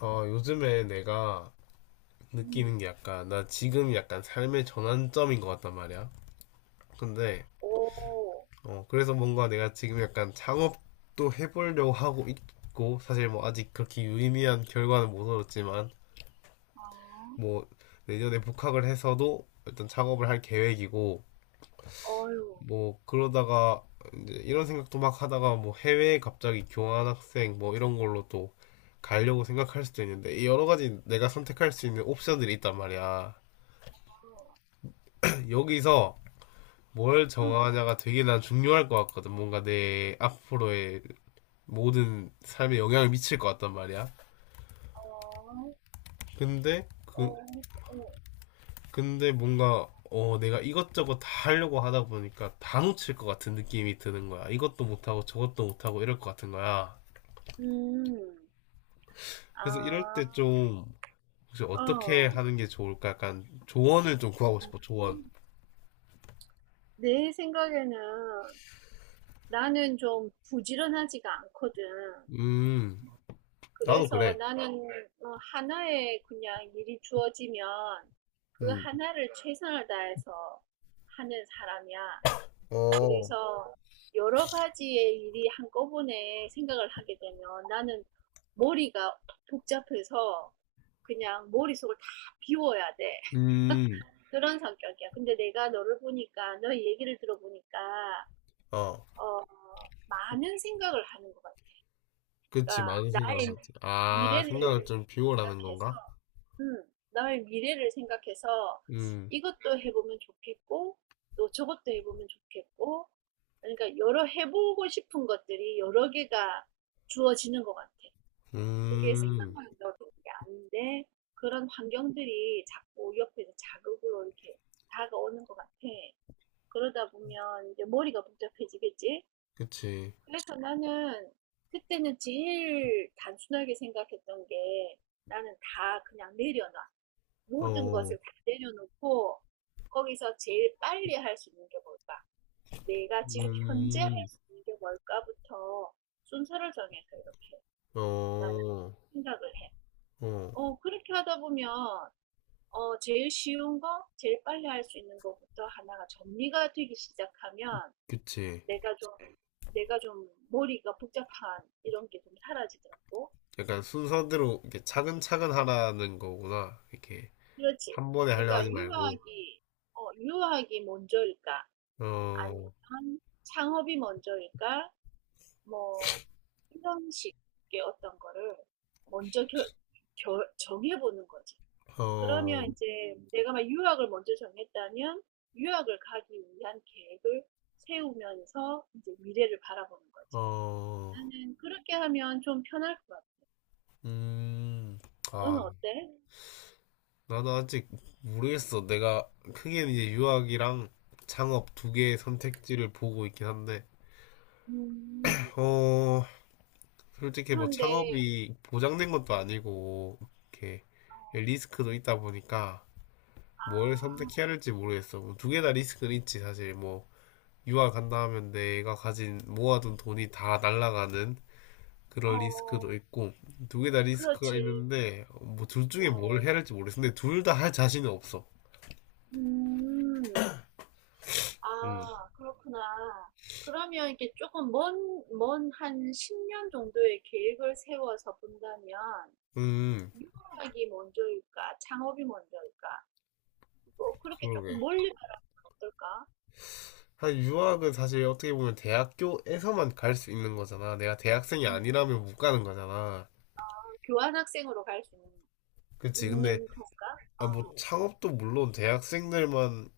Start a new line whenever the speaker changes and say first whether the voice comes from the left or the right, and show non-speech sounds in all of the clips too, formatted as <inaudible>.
left: 요즘에 내가
right: 음.
left: 느끼는 게 약간, 나 지금 약간 삶의 전환점인 것 같단 말이야. 근데,
right: 오.
left: 그래서 뭔가 내가 지금 약간 창업도 해보려고 하고 있고, 사실 뭐 아직 그렇게 유의미한 결과는 못 얻었지만,
right: 아.
left: 뭐, 내년에 복학을 해서도 일단 창업을 할 계획이고,
right: 어유.
left: 뭐, 그러다가, 이제 이런 생각도 막 하다가 뭐 해외에 갑자기 교환학생 뭐 이런 걸로 또 가려고 생각할 수도 있는데, 이 여러 가지 내가 선택할 수 있는 옵션들이 있단 말이야.
right: 어.
left: 여기서 뭘
right: 응.
left: 정하냐가 되게 난 중요할 것 같거든. 뭔가 내 앞으로의 모든 삶에 영향을 미칠 것 같단 말이야.
right: 어.
left: 근데 그
right: 어. 어.
left: 근데 뭔가 내가 이것저것 다 하려고 하다 보니까 다 놓칠 것 같은 느낌이 드는 거야. 이것도 못하고 저것도 못하고 이럴 것 같은 거야.
right: 음.
left: 그래서 이럴
right: 아.
left: 때 좀 혹시 어떻게
right: 어.
left: 하는 게 좋을까? 약간 조언을 좀 구하고 싶어. 조언.
right: 음. 내 생각에는 나는 좀 부지런하지가 않거든.
left: 음, 나도
right: 그래서
left: 그래.
right: 나는 하나에 그냥 일이 주어지면 그
left: 음,
right: 하나를 최선을 다해서 하는 사람이야.
left: 어,
right: 그래서 여러 가지의 일이 한꺼번에 생각을 하게 되면 나는 머리가 복잡해서 그냥 머릿속을 다 비워야 돼.
left: 음,
right: 그런 성격이야. 근데 내가 너를 보니까, 너의 얘기를 들어보니까,
left: 어.
right: 어, 많은 생각을 하는 것 같아.
left: 그치,
right: 그러니까
left: 많은 생각을
right: 나의
left: 하지. 아, 생각을
right: 미래를
left: 좀 비우라는
right: 생각해서
left: 건가?
right: 음, 나의 미래를 생각해서
left: 음,
right: 이것도 해보면 좋겠고, 또 저것도 해보면 좋겠고, 그러니까 여러 해보고 싶은 것들이 여러 개가 주어지는 것 같아. 그게
left: 음,
right: 생각만 넣는 게 아닌데, 그런 환경들이 자꾸 옆에서 자극으로 이렇게 다가오는 것 같아. 그러다 보면 이제 머리가 복잡해지겠지?
left: 그치.
right: 그래서 나는 그때는 제일 단순하게 생각했던 게 나는 다 그냥 내려놔. 모든
left: 어,
right: 것을 다 내려놓고 거기서 제일 빨리 할 수 있는 게 뭘까? 내가 지금 현재 할
left: 음,
right: 수 있는 게 뭘까부터 순서를 정해서 이렇게
left: 어,
right: 나는
left: 어,
right: 생각을 해. 그렇게 하다 보면 제일 쉬운 거, 제일 빨리 할 수 있는 것부터 하나가 정리가 되기 시작하면
left: 그치.
right: 내가 좀, 내가 좀 머리가 복잡한 이런 게 좀 사라지더라고.
left: 약간 순서대로 이렇게 차근차근 하라는 거구나. 이렇게
right: 그렇지.
left: 한 번에 하려
right: 그러니까
left: 하지 말고.
right: 유학이 먼저일까? 아니면
left: 어,
right: 창업이 먼저일까? 뭐 이런 식의 어떤 거를 먼저 정해보는 거지. 그러면
left: 어,
right: 이제 내가 막 유학을 먼저 정했다면 유학을 가기 위한 계획을 세우면서 이제 미래를 바라보는 거지.
left: 어,
right: 나는 그렇게 하면 좀 편할 것 같아.
left: 음,
right: 너는
left: 아,
right: 어때?
left: 나도 아직 모르겠어. 내가 크게 이제 유학이랑 창업 두 개의 선택지를 보고 있긴 한데,
right: 음,
left: 어, 솔직히 뭐
right: 그런데,
left: 창업이 보장된 것도
right: 음,
left: 아니고 이렇게
right: 어,
left: 리스크도 있다 보니까
right: 아,
left: 뭘 선택해야 할지 모르겠어. 뭐 두개 다 리스크는 있지 사실 뭐 유학 간다 하면 내가 가진 모아둔 돈이 다 날아가는
right: 어,
left: 그런 리스크도 있고 두 개 다 리스크가
right: 그렇지.
left: 있는데 뭐 둘 중에 뭘
right: 어,
left: 해야 할지 모르겠어. 근데 둘 다 할 자신은 없어.
right: 음. 아, 그렇구나. 그러면 이렇게 조금 먼 한 10년 정도의 계획을 세워서 본다면,
left: 음,
right: 유학이 먼저일까? 창업이 먼저일까? 뭐, 그렇게 조금
left: 그러게.
right: 멀리 바라보면 어떨까?
left: 사실 유학은 사실 어떻게 보면 대학교에서만 갈 수 있는 거잖아. 내가 대학생이
right: 음,
left: 아니라면 못 가는 거잖아.
right: 교환학생으로 갈 수 있는,
left: 그치. 근데
right: 있는 건가?
left: 아, 뭐 창업도 물론 대학생들만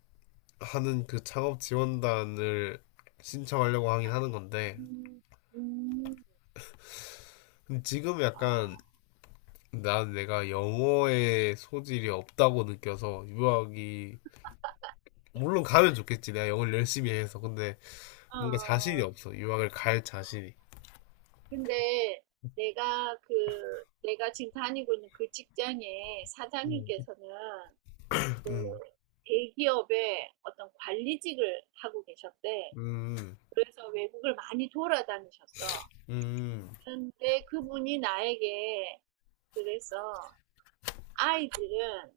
left: 하는 그 창업 지원단을 신청하려고 하긴
right: 아니,
left: 하는 건데
right: 음, 음,
left: 근데 지금 약간 난 내가 영어에 소질이 없다고 느껴서 유학이 물론 가면 좋겠지 내가 영어를 열심히 해서 근데
right: 어,
left: 뭔가 자신이 없어 유학을 갈 자신이
right: 근데 내가 그, 내가 지금 다니고 있는 그 직장의
left: 음,
right: 사장님께서는 그
left: 음,
right: 대기업의 어떤 관리직을 하고 계셨대.
left: 음,
right: 그래서 외국을 많이 돌아다니셨어.
left: 음,
right: 그런데 그분이 나에게 그래서 아이들은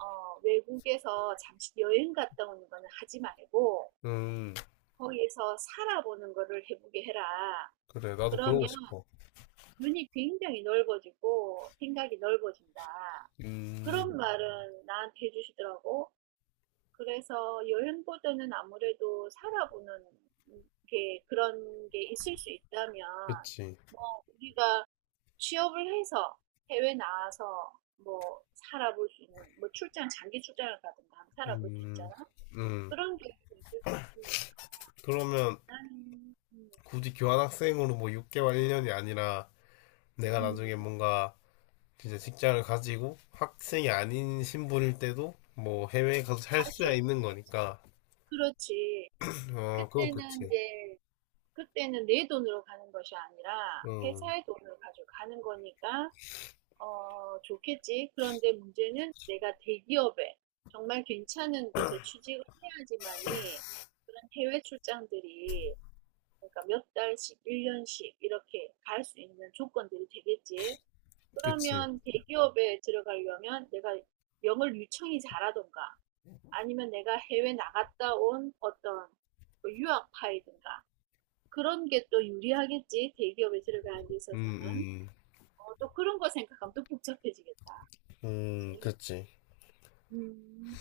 right: 외국에서 잠시 여행 갔다 오는 거는 하지 말고
left: 음.
right: 거기에서 살아보는 거를 해보게 해라.
left: 그래 나도 그러고
right: 그러면
left: 싶어.
right: 눈이 굉장히 넓어지고 생각이 넓어진다. 그런
left: 음,
right: 말은 나한테 해주시더라고. 그래서 여행보다는 아무래도 살아보는 게 그런 게 있을 수 있다면,
left: 그치.
right: 뭐 우리가 취업을 해서 해외 나와서 뭐 살아볼 수 있는 뭐 출장, 장기 출장을 가든가 하면 살아볼 수
left: 음,
right: 있잖아.
left: 음.
right: 그런 계획도 있을 수 있으니까
left: 그러면
right: 나는
left: 굳이 교환학생으로 뭐 6개월 1년이 아니라 내가
right: 음,
left: 나중에 뭔가 진짜 직장을 가지고 학생이 아닌 신분일 때도 뭐 해외에 가서 살
right: 갈 수
left: 수야
right: 있는
left: 있는
right: 거지.
left: 거니까.
right: 그렇지.
left: 어, 그건
right: 그때는
left: 그치.
right: 이제, 그때는 내 돈으로 가는 것이 아니라
left: 음,
right: 회사의 돈을 가지고 가는 거니까 좋겠지. 그런데 문제는 내가 대기업에 정말 괜찮은 곳에 취직을 해야지만이 그런 해외 출장들이, 그러니까 몇 달씩, 1년씩 이렇게 갈 수 있는 조건들이 되겠지.
left: 그치.
right: 그러면 대기업에 들어가려면 내가 영어를 유창히 잘하던가 아니면 내가 해외 나갔다 온 어떤 그 유학파이든가, 그런 게 또 유리하겠지. 대기업에 들어가는 데
left: 음,
right: 있어서는.
left: 음,
right: 또 그런 거 생각하면 또 복잡해지겠다. 그치?
left: 그치.
right: 음,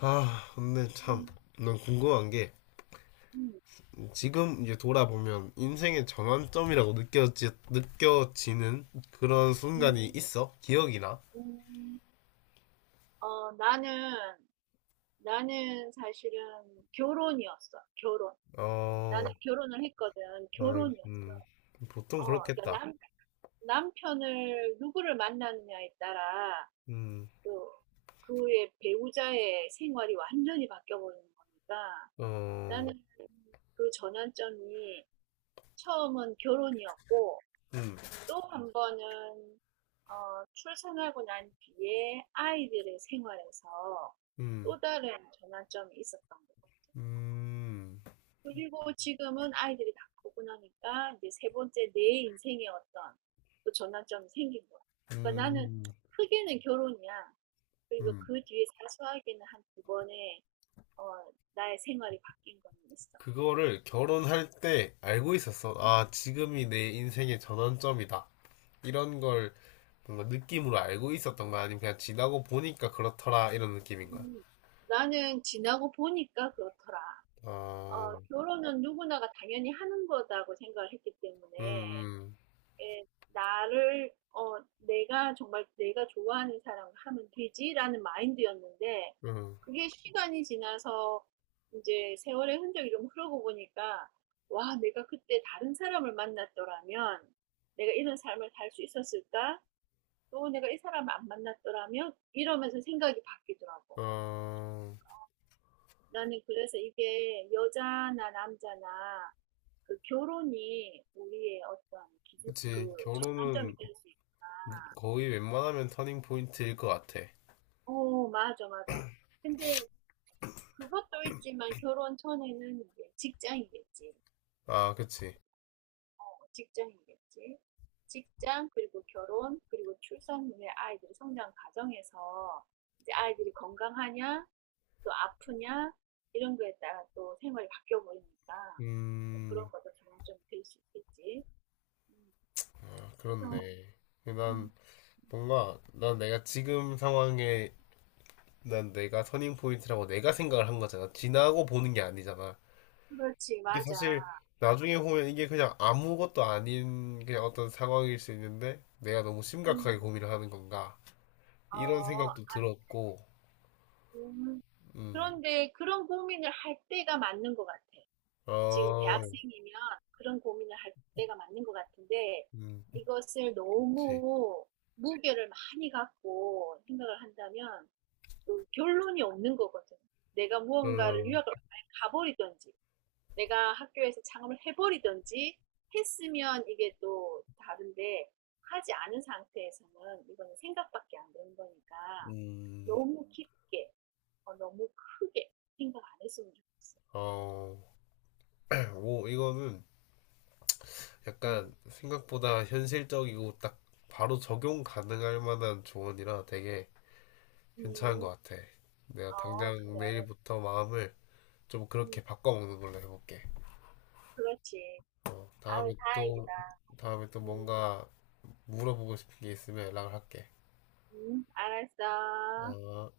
left: 아, 근데 참,
right: 음,
left: 난 궁금한 게,
right: 음,
left: 지금 이제 돌아보면 인생의 전환점이라고 느껴지는 그런 순간이
right: 음.
left: 있어? 기억이나?
right: 음. 어, 나는, 나는 사실은 결혼이었어. 결혼. 나는
left: 어,
right: 결혼을 했거든.
left: 아,
right: 결혼이었어.
left: 음, 보통
right: 그러니까
left: 그렇겠다.
right: 남편을 누구를 만나느냐에 따라
left: 음.
right: 또 그의 배우자의 생활이 완전히 바뀌어 버리는 거니까
left: 어,
right: 나는 그 전환점이 처음은 결혼이었고,
left: 음,
right: 또 한 번은 출산하고 난 뒤에 아이들의 생활에서
left: 음,
right: 또 다른 전환점이 있었던 것 같아요.
left: 음,
right: 그리고 지금은 아이들이 다 크고 나니까 이제 세 번째 내 인생의 어떤 또 전환점이 생긴 거야. 그러니까 나는
left: 음,
right: 크게는 결혼이야. 그리고
left: 음.
right: 그 뒤에 사소하게는 한 두 번의 나의 생활이 바뀐 거는 있어.
left: 그거를 결혼할 때 알고 있었어.
right: 음.
left: 아, 지금이 내 인생의 전환점이다. 이런 걸 뭔가 느낌으로 알고 있었던 거야? 아니면 그냥 지나고 보니까 그렇더라, 이런 느낌인 거야?
right: 음, 나는 지나고 보니까 그렇더라.
left: 아,
right: 결혼은 누구나가 당연히 하는 거다고 생각을 했기 때문에,
left: 음,
right: 예, 나를, 어, 내가 정말 내가 좋아하는 사람을 하면 되지라는 마인드였는데,
left: 음,
right: 그게 시간이 지나서 이제 세월의 흔적이 좀 흐르고 보니까, 와, 내가 그때 다른 사람을 만났더라면 내가 이런 삶을 살 수 있었을까? 또 내가 이 사람을 안 만났더라면, 이러면서 생각이 바뀌더라고.
left: 어,
right: 나는 그래서 이게 여자나 남자나 그 결혼이 우리의 어떤 기준,
left: 그치.
right: 그 전환점이
left: 결혼은
right: 될 수 있고.
left: 거의 웬만하면 터닝 포인트일 것 같아.
right: 오, 맞아, 맞아. 근데 그것도 있지만 결혼 전에는 이제 직장이겠지.
left: 아, 그치.
right: 직장이겠지. 직장, 그리고 결혼, 그리고 출산 후에 아이들이 성장 과정에서, 이제 아이들이 건강하냐, 또 아프냐, 이런 거에 따라 또 생활이 바뀌어 버리니까 또 그런
left: 음,
right: 것도 전환점이 될 수 있겠지. 음,
left: 아,
right: 그래서,
left: 그렇네. 난
right: 음.
left: 뭔가 난 내가 지금 상황에 난 내가 터닝 포인트라고 내가 생각을 한 거잖아. 지나고 보는 게 아니잖아.
right: 그렇지,
left: 이게
right: 맞아.
left: 사실 나중에 보면 이게 그냥 아무것도 아닌 그냥 어떤 상황일 수 있는데 내가 너무 심각하게
right: 음.
left: 고민을 하는 건가? 이런
right: 어,
left: 생각도 들었고,
right: 음,
left: 음,
right: 그런데 그런 고민을 할 때가 맞는 것 같아. 지금
left: 어,
right: 대학생이면 그런 고민을 할 때가 맞는 것 같은데,
left: 음,
right: 이것을
left: 그치,
right: 너무 무게를 많이 갖고 생각을 한다면 또 결론이 없는 거거든. 내가 무언가를
left: 어,
right: 유학을 가버리든지 내가 학교에서 창업을 해버리든지 했으면 이게 또 다른데, 하지 않은 상태에서는 이거는 생각밖에 안 되는 거니까
left: 음,
right: 너무 깊게, 너무 크게 생각 안 했으면 좋겠어.
left: 어, <clears throat> 오, 이거는
right: 음,
left: 약간 생각보다 현실적이고 딱 바로 적용 가능할 만한 조언이라 되게 괜찮은
right: 음,
left: 것 같아. 내가
right: 어,
left: 당장
right: 그래.
left: 내일부터 마음을 좀
right: 음,
left: 그렇게 바꿔먹는 걸로 해볼게.
right: 그렇지.
left: 어,
right: 아유, 다행이다.
left: 다음에 또
right: 음,
left: 뭔가 물어보고 싶은 게 있으면 연락을 할게.
right: 알았어.
left: 어.